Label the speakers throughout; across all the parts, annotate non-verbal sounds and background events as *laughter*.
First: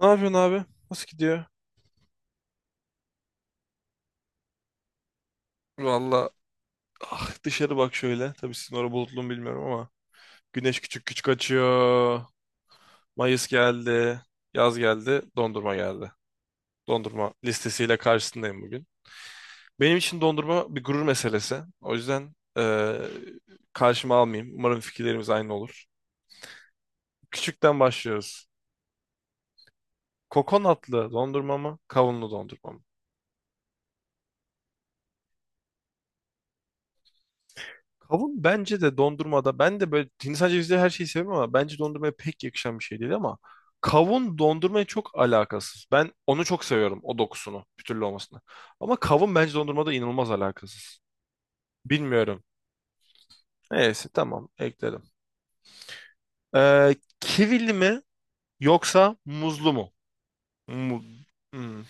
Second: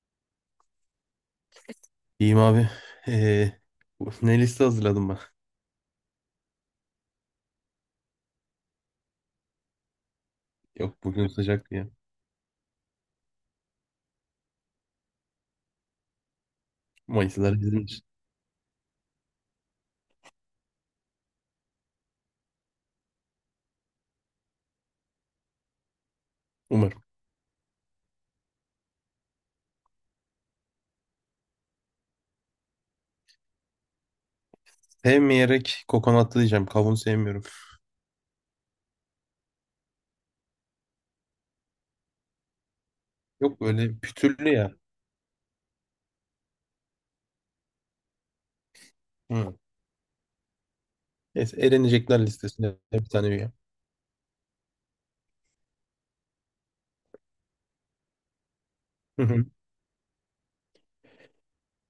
Speaker 1: Ne yapıyorsun abi? Nasıl gidiyor?
Speaker 2: İyiyim abi. Ee, Ne liste hazırladım ben?
Speaker 1: Valla dışarı bak şöyle. Tabii sizin orada bulutlu mu bilmiyorum ama. Güneş
Speaker 2: Yok,
Speaker 1: küçük
Speaker 2: bugün
Speaker 1: küçük
Speaker 2: sıcak diye.
Speaker 1: açıyor. Mayıs geldi. Yaz geldi. Dondurma geldi. Dondurma
Speaker 2: Mayıslar bizim
Speaker 1: listesiyle
Speaker 2: için.
Speaker 1: karşısındayım bugün. Benim için dondurma bir gurur meselesi. O yüzden karşıma almayayım. Umarım fikirlerimiz aynı olur.
Speaker 2: Umarım.
Speaker 1: Küçükten başlıyoruz. Kokonatlı dondurma mı? Kavunlu dondurma mı?
Speaker 2: Sevmeyerek kokonatlı diyeceğim. Kavun sevmiyorum.
Speaker 1: Kavun bence de dondurmada, ben de böyle hindistan cevizi her şeyi severim ama bence dondurmaya pek yakışan bir şey değil ama
Speaker 2: Yok, böyle
Speaker 1: kavun
Speaker 2: pütürlü ya.
Speaker 1: dondurmaya çok alakasız. Ben onu çok seviyorum, o dokusunu bir olmasını. Ama kavun bence
Speaker 2: Hı.
Speaker 1: dondurmada inanılmaz alakasız.
Speaker 2: Neyse, elenecekler
Speaker 1: Bilmiyorum.
Speaker 2: listesine bir tane üye.
Speaker 1: Neyse tamam, ekledim. Kivili mi yoksa
Speaker 2: Hı hı.
Speaker 1: muzlu mu? Mu- Hmm.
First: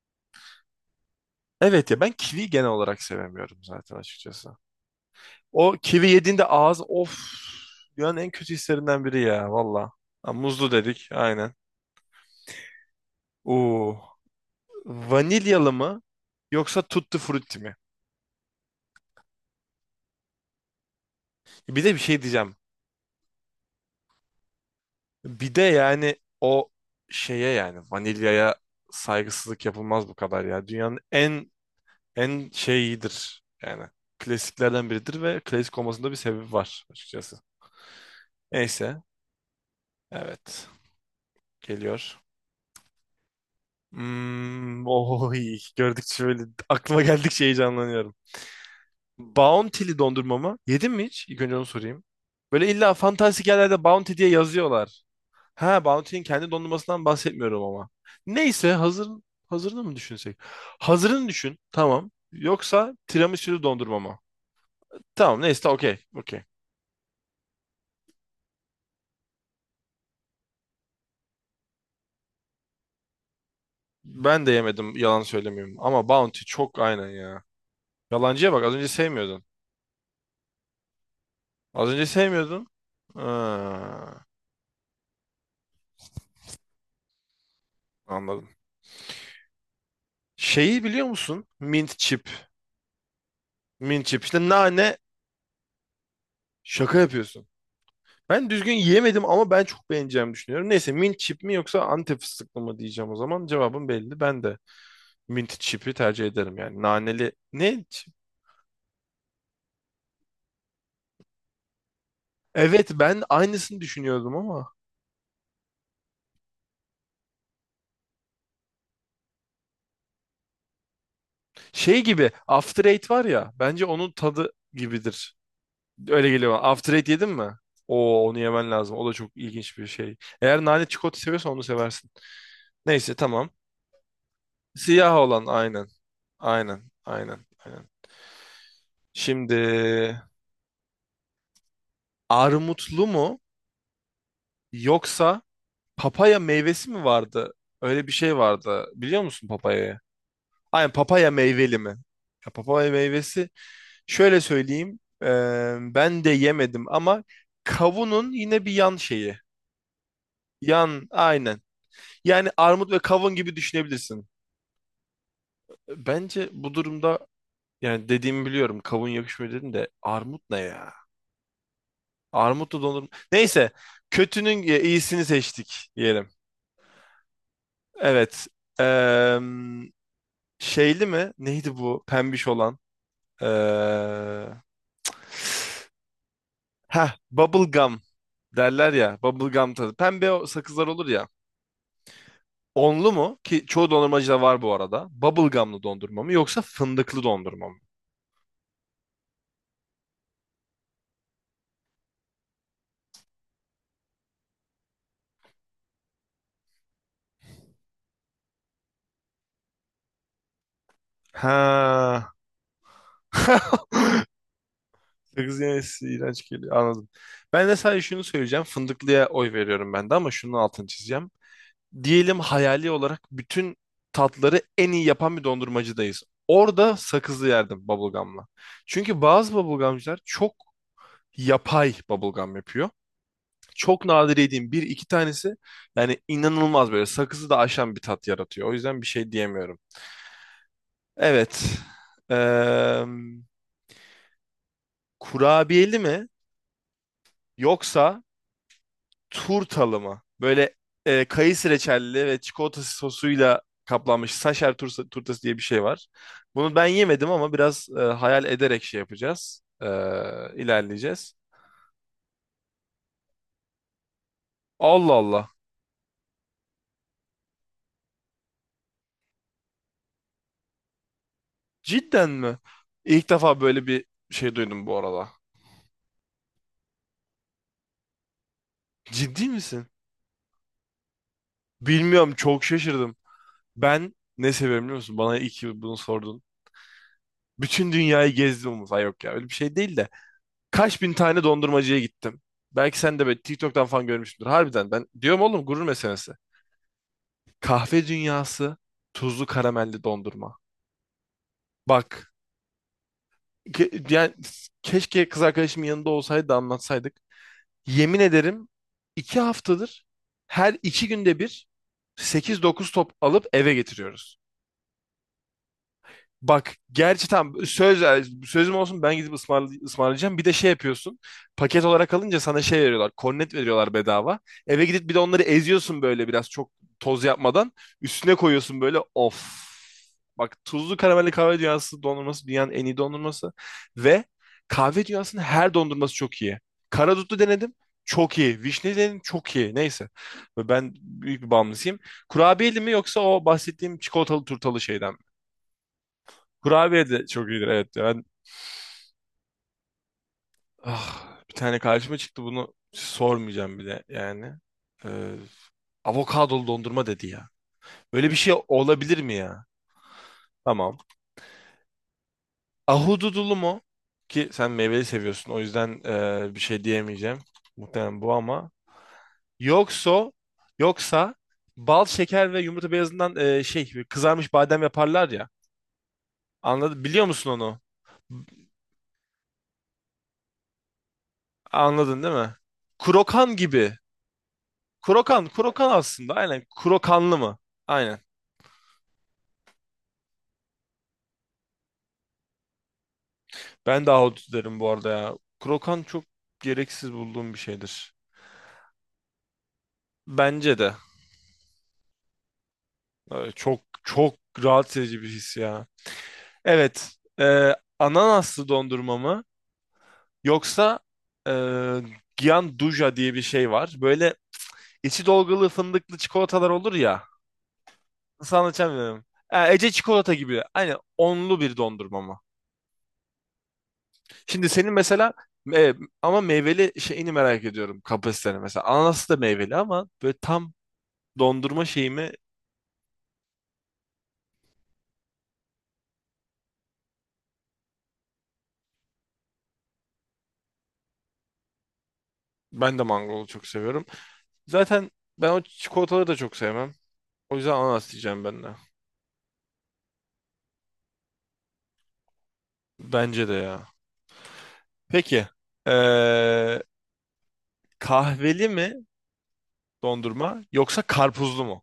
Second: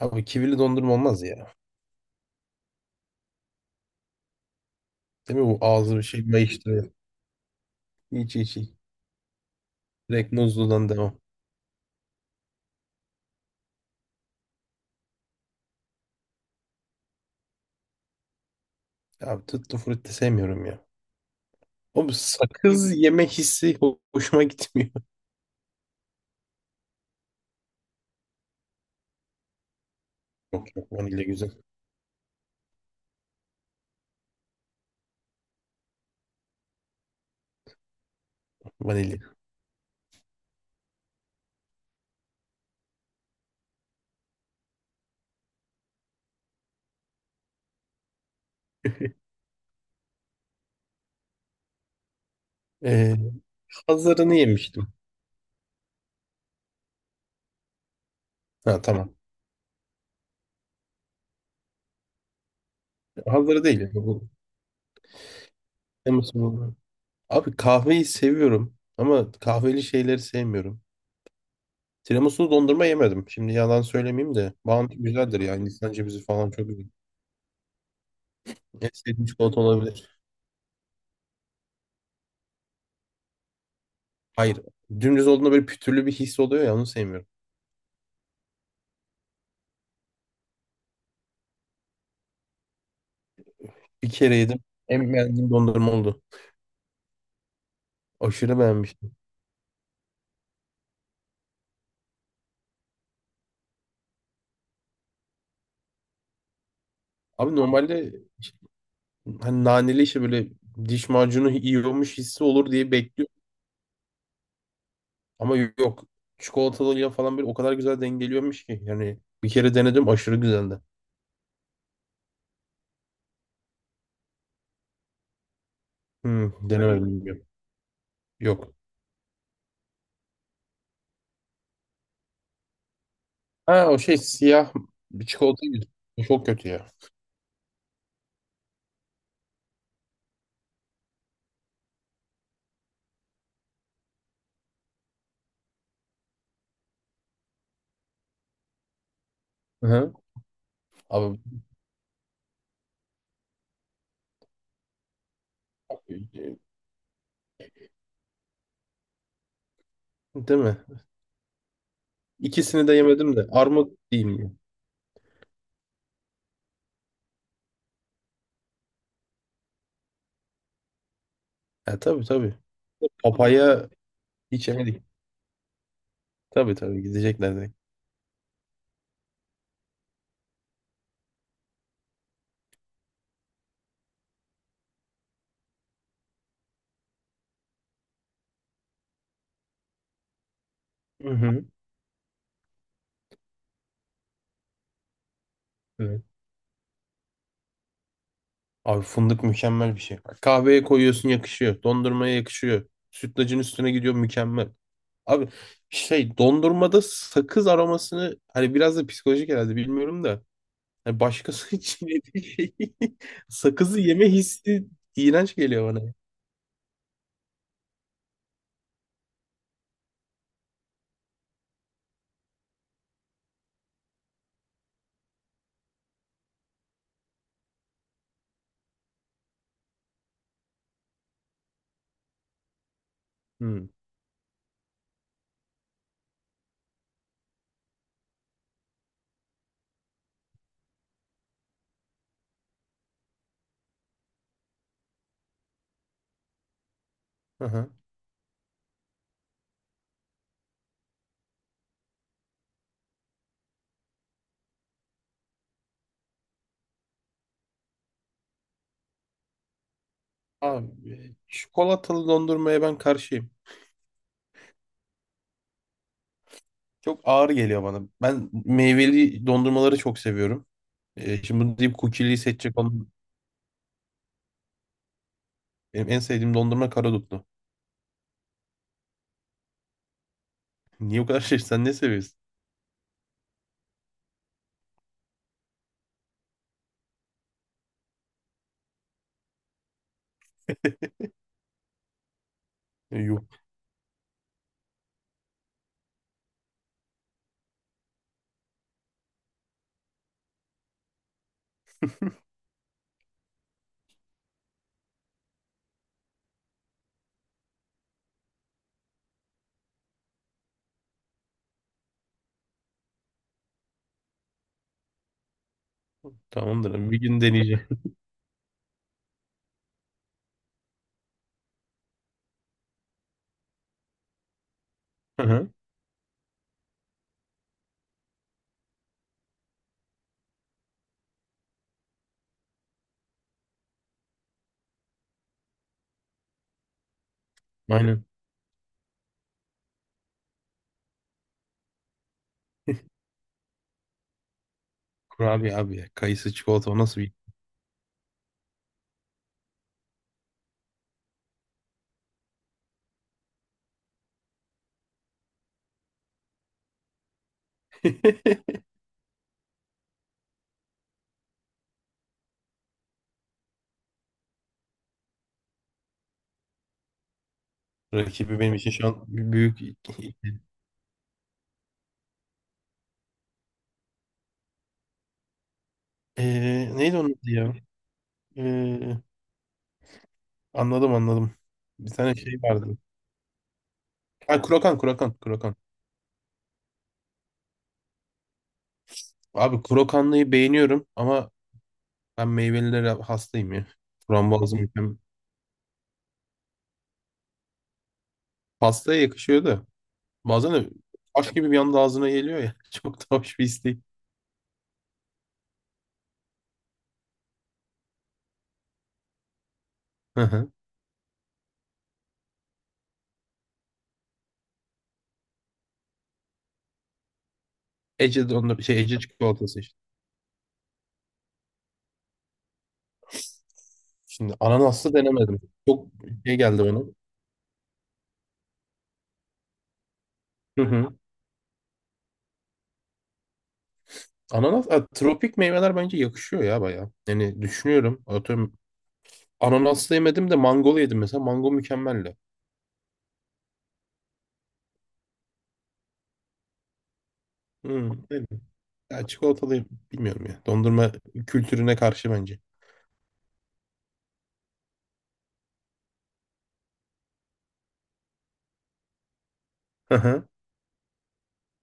Speaker 2: Abi, kivili dondurma olmaz ya.
Speaker 1: Evet ya, ben kivi genel olarak sevemiyorum zaten açıkçası.
Speaker 2: Değil mi, bu
Speaker 1: O
Speaker 2: ağzı bir
Speaker 1: kivi
Speaker 2: şey
Speaker 1: yediğinde ağız,
Speaker 2: mayıştırıyor.
Speaker 1: of, dünyanın en
Speaker 2: Hiç
Speaker 1: kötü
Speaker 2: hiç hiç.
Speaker 1: hislerinden biri ya valla.
Speaker 2: Direkt
Speaker 1: Ha, muzlu
Speaker 2: muzludan
Speaker 1: dedik
Speaker 2: devam.
Speaker 1: aynen. Oo. Vanilyalı mı yoksa tutti frutti mi?
Speaker 2: Abi, tuttu frutti sevmiyorum ya.
Speaker 1: Bir de bir
Speaker 2: O
Speaker 1: şey diyeceğim.
Speaker 2: sakız yeme hissi hoşuma gitmiyor.
Speaker 1: Bir de yani o şeye, yani vanilyaya saygısızlık yapılmaz bu kadar
Speaker 2: *laughs*
Speaker 1: ya.
Speaker 2: Yok yok,
Speaker 1: Dünyanın
Speaker 2: vanilya güzel.
Speaker 1: en en şeyidir yani. Klasiklerden biridir ve klasik olmasında bir sebebi var açıkçası. Neyse.
Speaker 2: Vanilya.
Speaker 1: Evet. Geliyor. Oy, gördükçe böyle aklıma geldikçe heyecanlanıyorum. Bounty'li dondurma mı? Yedin mi hiç? İlk önce onu sorayım. Böyle illa
Speaker 2: Ee,
Speaker 1: fantastik yerlerde Bounty diye
Speaker 2: Hazırını yemiştim.
Speaker 1: yazıyorlar. Ha, Bounty'nin kendi dondurmasından bahsetmiyorum ama. Neyse
Speaker 2: Ha
Speaker 1: hazır
Speaker 2: tamam.
Speaker 1: hazırını mı düşünsek? Hazırını düşün. Tamam. Yoksa tiramisu
Speaker 2: Havları değil, yani.
Speaker 1: dondurma mı?
Speaker 2: Bu
Speaker 1: Tamam neyse, okey. Okey.
Speaker 2: tiramisu, abi kahveyi seviyorum ama kahveli şeyleri sevmiyorum. Tiramisulu dondurma yemedim. Şimdi yalan söylemeyeyim
Speaker 1: Ben de
Speaker 2: de. Bounty
Speaker 1: yemedim, yalan
Speaker 2: güzeldir yani,
Speaker 1: söylemeyeyim.
Speaker 2: Hindistan
Speaker 1: Ama
Speaker 2: cevizi
Speaker 1: Bounty
Speaker 2: falan çok
Speaker 1: çok,
Speaker 2: güzel.
Speaker 1: aynen ya. Yalancıya bak, az önce
Speaker 2: En sevdiğim
Speaker 1: sevmiyordun.
Speaker 2: çikolata olabilir.
Speaker 1: Az önce sevmiyordun. Ha,
Speaker 2: Hayır. Dümdüz olduğunda böyle pütürlü bir his oluyor ya, onu sevmiyorum.
Speaker 1: anladım. Şeyi biliyor musun? Mint chip. Mint
Speaker 2: Bir
Speaker 1: chip.
Speaker 2: kere
Speaker 1: İşte,
Speaker 2: yedim.
Speaker 1: nane.
Speaker 2: En beğendiğim dondurma oldu.
Speaker 1: Şaka yapıyorsun. Ben
Speaker 2: Aşırı
Speaker 1: düzgün
Speaker 2: beğenmiştim.
Speaker 1: yiyemedim ama ben çok beğeneceğimi düşünüyorum. Neyse, mint chip mi yoksa Antep fıstıklı mı diyeceğim o zaman. Cevabım belli. Ben de mint chip'i tercih ederim yani. Naneli
Speaker 2: Abi
Speaker 1: ne?
Speaker 2: normalde,
Speaker 1: Chip?
Speaker 2: hani naneli işte böyle diş macunu yiyormuş hissi olur
Speaker 1: Evet,
Speaker 2: diye
Speaker 1: ben
Speaker 2: bekliyorum.
Speaker 1: aynısını düşünüyordum ama.
Speaker 2: Ama yok. Çikolatalıyla falan böyle o kadar güzel dengeliyormuş ki. Yani bir kere denedim, aşırı güzeldi.
Speaker 1: Şey gibi After Eight var ya. Bence onun tadı gibidir. Öyle
Speaker 2: Hmm,
Speaker 1: geliyor bana. After
Speaker 2: denemedim,
Speaker 1: Eight yedin
Speaker 2: bilmiyorum.
Speaker 1: mi? Oo, onu yemen
Speaker 2: Yok.
Speaker 1: lazım. O da çok ilginç bir şey. Eğer nane çikolata seviyorsan onu seversin. Neyse, tamam.
Speaker 2: Ha, o şey siyah
Speaker 1: Siyah
Speaker 2: bir
Speaker 1: olan
Speaker 2: çikolata
Speaker 1: aynen.
Speaker 2: gibi. O çok kötü
Speaker 1: Aynen.
Speaker 2: ya.
Speaker 1: Aynen. Aynen. Şimdi, armutlu mu? Yoksa papaya meyvesi mi vardı? Öyle bir şey vardı. Biliyor musun papayayı?
Speaker 2: Hı-hı.
Speaker 1: Aynen, papaya
Speaker 2: Abi
Speaker 1: meyveli mi? Ya, papaya meyvesi. Şöyle söyleyeyim. Ben de yemedim ama kavunun yine bir yan şeyi.
Speaker 2: değil mi?
Speaker 1: Yan, aynen. Yani
Speaker 2: İkisini
Speaker 1: armut
Speaker 2: de
Speaker 1: ve kavun
Speaker 2: yemedim de,
Speaker 1: gibi
Speaker 2: armut değil
Speaker 1: düşünebilirsin.
Speaker 2: mi?
Speaker 1: Bence bu durumda, yani dediğimi biliyorum. Kavun yakışmıyor dedim de armut ne ya?
Speaker 2: Ha, tabii tabii.
Speaker 1: Armutlu dondurma. Neyse.
Speaker 2: Papaya
Speaker 1: Kötünün
Speaker 2: hiç yemedik.
Speaker 1: iyisini seçtik diyelim.
Speaker 2: Tabii tabii, gidecekler direkt.
Speaker 1: Evet. Eee Şeyli mi? Neydi bu pembiş olan? Ee, bubble gum derler ya. Bubble gum tadı. Pembe o sakızlar olur ya.
Speaker 2: Hı
Speaker 1: Onlu mu? Ki çoğu dondurmacıda var bu arada. Bubble gumlı dondurma
Speaker 2: hı.
Speaker 1: mı yoksa fındıklı dondurma mı?
Speaker 2: Abi, fındık mükemmel bir şey. Kahveye koyuyorsun, yakışıyor. Dondurmaya yakışıyor. Sütlacın üstüne gidiyor, mükemmel. Abi şey, dondurmada sakız aromasını hani biraz da psikolojik herhalde, bilmiyorum da. Hani başkası *laughs* için
Speaker 1: Ha.
Speaker 2: yediği şey,
Speaker 1: *laughs*
Speaker 2: sakızı yeme hissi iğrenç
Speaker 1: Sakız
Speaker 2: geliyor
Speaker 1: yemesi
Speaker 2: bana.
Speaker 1: iğrenç geliyor. Anladım. Ben de sadece şunu söyleyeceğim. Fındıklıya oy veriyorum ben de, ama şunun altını çizeceğim. Diyelim hayali olarak bütün tatları en iyi yapan bir dondurmacıdayız. Orada sakızlı yerdim bubblegum'la. Çünkü bazı bubblegum'cılar çok yapay bubblegum yapıyor.
Speaker 2: Hmm.
Speaker 1: Çok nadir yediğim bir iki tanesi yani inanılmaz böyle sakızı da aşan bir tat yaratıyor. O yüzden bir şey diyemiyorum. Evet. Eee kurabiyeli mi
Speaker 2: Aha.
Speaker 1: yoksa turtalı mı? Böyle kayısı reçelli ve çikolata sosuyla kaplanmış saşer turtası diye bir şey var. Bunu ben yemedim ama biraz hayal ederek şey yapacağız.
Speaker 2: Abi
Speaker 1: İlerleyeceğiz.
Speaker 2: çikolatalı dondurmaya ben karşıyım.
Speaker 1: Allah Allah.
Speaker 2: Çok ağır geliyor bana. Ben meyveli dondurmaları çok seviyorum. Şimdi bunu deyip
Speaker 1: Cidden
Speaker 2: cookie'liyi
Speaker 1: mi?
Speaker 2: seçecek olan
Speaker 1: İlk defa böyle bir şey duydum bu arada.
Speaker 2: benim en sevdiğim dondurma karadutlu.
Speaker 1: Ciddi misin?
Speaker 2: Niye o kadar şey? Sen ne
Speaker 1: Bilmiyorum,
Speaker 2: seviyorsun?
Speaker 1: çok şaşırdım. Ben ne seviyorum biliyor musun? Bana iyi ki bunu sordun. Bütün dünyayı gezdim. Ay yok ya, öyle bir şey değil de. Kaç bin
Speaker 2: *laughs*
Speaker 1: tane dondurmacıya gittim. Belki sen de böyle
Speaker 2: Yok.
Speaker 1: TikTok'tan falan görmüşsündür. Harbiden ben diyorum oğlum, gurur meselesi. Kahve dünyası tuzlu karamelli dondurma. Bak yani keşke kız arkadaşımın yanında olsaydı da anlatsaydık. Yemin ederim, 2 haftadır her 2 günde bir 8-9 top alıp eve getiriyoruz. Bak
Speaker 2: Tamamdır abi. Bir
Speaker 1: gerçi
Speaker 2: gün
Speaker 1: tam
Speaker 2: deneyeceğim.
Speaker 1: sözüm olsun, ben gidip ısmarlayacağım. Bir de şey yapıyorsun. Paket olarak alınca sana şey veriyorlar. Kornet veriyorlar bedava. Eve gidip bir de onları
Speaker 2: *laughs* Aha,
Speaker 1: eziyorsun böyle biraz, çok toz yapmadan. Üstüne koyuyorsun böyle, of. Bak, tuzlu karamelli kahve dünyası dondurması dünyanın en iyi dondurması. Ve kahve dünyasının her dondurması çok iyi. Karadutlu denedim.
Speaker 2: aynen.
Speaker 1: Çok iyi. Vişne denedim. Çok iyi. Neyse. Ben büyük bir bağımlısıyım. Kurabiyeli mi yoksa o bahsettiğim çikolatalı turtalı şeyden?
Speaker 2: Kurabiye abi ya. Kayısı çikolata, o
Speaker 1: Kurabiye
Speaker 2: nasıl
Speaker 1: de
Speaker 2: bir
Speaker 1: çok iyidir, evet. Ben bir tane karşıma çıktı bunu sormayacağım bile yani. Ee, avokadolu dondurma dedi ya. Böyle bir şey
Speaker 2: *laughs*
Speaker 1: olabilir mi ya? Tamam. Ahududulu mu? Ki sen meyveli seviyorsun, o yüzden bir şey diyemeyeceğim. Muhtemelen bu
Speaker 2: rakibi
Speaker 1: ama.
Speaker 2: benim için şu an bir büyük.
Speaker 1: Yoksa
Speaker 2: *laughs*
Speaker 1: yoksa bal, şeker ve yumurta beyazından şey kızarmış badem yaparlar ya. Anladın
Speaker 2: Neydi
Speaker 1: biliyor
Speaker 2: onun
Speaker 1: musun
Speaker 2: adı ya?
Speaker 1: onu?
Speaker 2: Ee, Anladım anladım. Bir
Speaker 1: Anladın değil
Speaker 2: tane
Speaker 1: mi?
Speaker 2: şey vardı.
Speaker 1: Krokan gibi.
Speaker 2: Ha, krokan krokan
Speaker 1: Krokan,
Speaker 2: krokan.
Speaker 1: krokan aslında. Aynen. Krokanlı mı? Aynen.
Speaker 2: Abi krokanlıyı beğeniyorum ama ben meyvelilere hastayım ya.
Speaker 1: Ben de ahudut
Speaker 2: Frambuazım,
Speaker 1: derim bu arada
Speaker 2: hem
Speaker 1: ya. Krokan çok gereksiz bulduğum bir şeydir.
Speaker 2: pastaya yakışıyor da bazen
Speaker 1: Bence
Speaker 2: de
Speaker 1: de.
Speaker 2: taş gibi bir anda ağzına geliyor ya. *laughs* Çok da hoş bir
Speaker 1: Çok
Speaker 2: istek.
Speaker 1: çok rahatsız edici bir his ya. Evet. Ananaslı dondurma mı?
Speaker 2: Hı hı.
Speaker 1: Yoksa e, Gianduja diye bir şey var. Böyle içi dolgulu fındıklı çikolatalar olur ya.
Speaker 2: Ece
Speaker 1: Nasıl
Speaker 2: dondurma
Speaker 1: anlatacağım
Speaker 2: şey, Ece
Speaker 1: bilmiyorum. Ha,
Speaker 2: çikolatası.
Speaker 1: Ece çikolata gibi. Aynen, onlu bir dondurma mı?
Speaker 2: Şimdi
Speaker 1: Şimdi senin
Speaker 2: ananaslı
Speaker 1: mesela
Speaker 2: denemedim.
Speaker 1: e,
Speaker 2: Çok
Speaker 1: ama
Speaker 2: şey geldi
Speaker 1: meyveli
Speaker 2: bana.
Speaker 1: şeyini merak ediyorum, kapasiteni mesela. Ananas da meyveli ama böyle tam
Speaker 2: Hı hı.
Speaker 1: dondurma şeyimi.
Speaker 2: Ananas, a, tropik meyveler bence yakışıyor ya bayağı. Yani düşünüyorum. Atıyorum, ananaslı yemedim de mangolu yedim mesela. Mango mükemmeldi.
Speaker 1: Ben de mangolu çok seviyorum. Zaten ben o çikolataları da çok sevmem. O yüzden ananas
Speaker 2: Hı,
Speaker 1: diyeceğim
Speaker 2: evet.
Speaker 1: ben de.
Speaker 2: Ya, çikolatalıyım. Bilmiyorum ya. Dondurma kültürüne karşı bence.
Speaker 1: Bence de ya. Peki. e, kahveli mi
Speaker 2: Hı hı.
Speaker 1: dondurma yoksa karpuzlu mu?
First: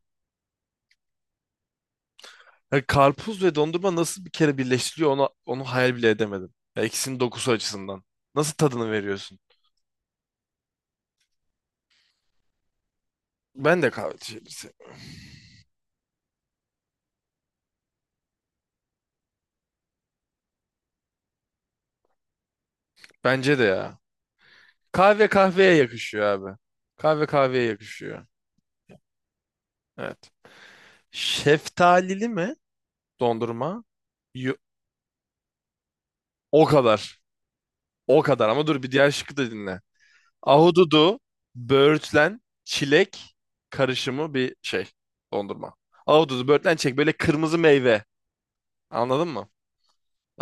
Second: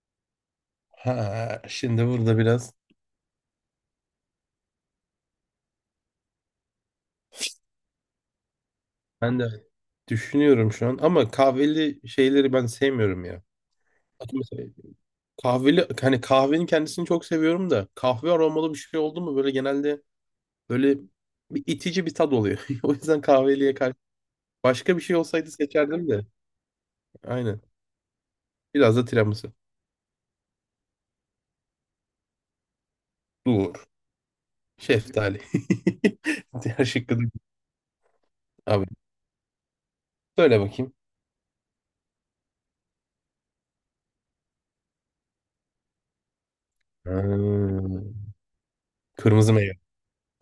Speaker 2: Ha, şimdi burada biraz
Speaker 1: Ya karpuz ve dondurma nasıl bir kere birleştiriliyor onu hayal bile edemedim. Ya ikisinin dokusu açısından. Nasıl tadını veriyorsun?
Speaker 2: ben de düşünüyorum şu an, ama kahveli şeyleri ben sevmiyorum ya.
Speaker 1: Ben de kahve
Speaker 2: Atıyorum
Speaker 1: şeyleri
Speaker 2: mesela,
Speaker 1: seviyorum.
Speaker 2: kahveli hani kahvenin kendisini çok seviyorum da kahve aromalı bir şey oldu mu böyle genelde böyle bir itici bir tad oluyor. *laughs* O yüzden
Speaker 1: Bence de
Speaker 2: kahveliye karşı.
Speaker 1: ya.
Speaker 2: Başka bir şey
Speaker 1: Kahve
Speaker 2: olsaydı
Speaker 1: kahveye
Speaker 2: seçerdim
Speaker 1: yakışıyor
Speaker 2: de.
Speaker 1: abi. Kahve
Speaker 2: Aynen.
Speaker 1: kahveye yakışıyor.
Speaker 2: Biraz da tiramisu.
Speaker 1: Evet. Şeftalili mi dondurma?
Speaker 2: Dur.
Speaker 1: Yo-
Speaker 2: Şeftali. *laughs*
Speaker 1: o
Speaker 2: Diğer şıkkı
Speaker 1: kadar.
Speaker 2: da.
Speaker 1: O kadar, ama dur
Speaker 2: Abi
Speaker 1: bir diğer şıkkı da dinle.
Speaker 2: söyle bakayım.
Speaker 1: Ahududu, böğürtlen, çilek karışımı bir şey dondurma. Ahududu, böğürtlen, çilek, böyle kırmızı
Speaker 2: Hmm.
Speaker 1: meyve. Anladın mı?
Speaker 2: Kırmızı meyve.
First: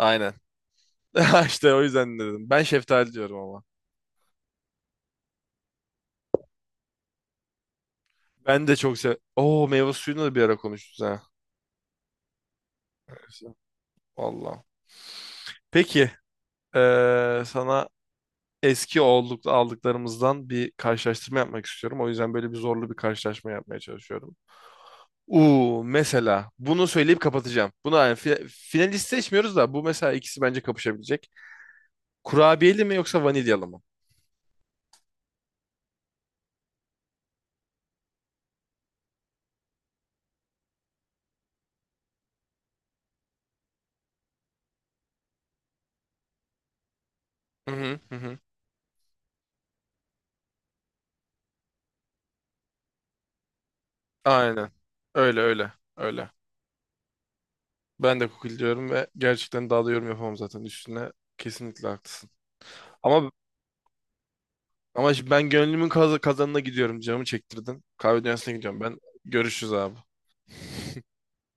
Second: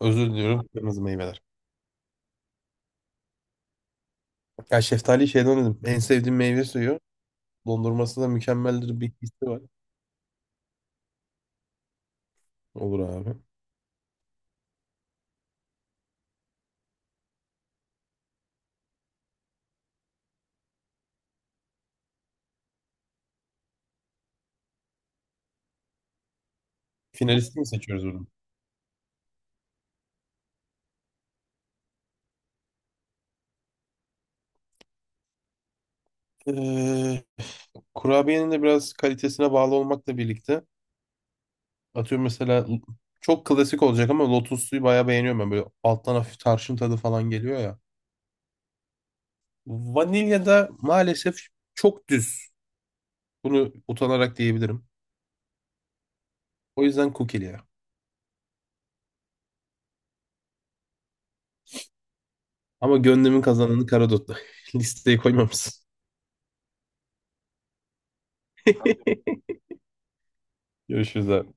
Speaker 2: Özür diliyorum. Kırmızı meyveler.
Speaker 1: *laughs* İşte o yüzden dedim. Ben şeftali diyorum ama.
Speaker 2: Ya şeftali şeyden dedim. En sevdiğim meyve suyu. Dondurması da
Speaker 1: Ben de çok
Speaker 2: mükemmeldir bir
Speaker 1: sev.
Speaker 2: hissi var.
Speaker 1: Oo, meyve suyunu da bir ara konuştuk ha.
Speaker 2: Olur abi.
Speaker 1: Vallahi. Peki. Sana eski olduk, aldıklarımızdan bir karşılaştırma yapmak istiyorum. O yüzden böyle bir zorlu bir karşılaşma yapmaya çalışıyorum. Mesela bunu söyleyip
Speaker 2: Finalisti mi
Speaker 1: kapatacağım.
Speaker 2: seçiyoruz
Speaker 1: Buna yani
Speaker 2: burada?
Speaker 1: finalist seçmiyoruz da bu mesela ikisi bence kapışabilecek. Kurabiyeli mi yoksa vanilyalı mı?
Speaker 2: Ee, Kurabiyenin de biraz kalitesine bağlı olmakla birlikte, atıyorum mesela, çok klasik olacak ama lotus suyu bayağı beğeniyorum ben. Böyle alttan hafif tarçın tadı falan geliyor
Speaker 1: Hı
Speaker 2: ya.
Speaker 1: hı hı. Hı.
Speaker 2: Vanilya da maalesef çok düz. Bunu utanarak
Speaker 1: Aynen.
Speaker 2: diyebilirim.
Speaker 1: Öyle öyle. Öyle.
Speaker 2: O yüzden kukili ya.
Speaker 1: Ben de kukil diyorum ve gerçekten daha da yorum yapamam zaten üstüne. Kesinlikle haklısın.
Speaker 2: Ama
Speaker 1: Ama
Speaker 2: gönlümün kazananı karadotlu. *laughs*
Speaker 1: ama
Speaker 2: Listeye
Speaker 1: şimdi ben
Speaker 2: koymamışsın.
Speaker 1: gönlümün kazanına gidiyorum. Canımı çektirdin. Kahve dünyasına gidiyorum ben.
Speaker 2: *laughs*
Speaker 1: Görüşürüz abi.
Speaker 2: Görüşürüz abi.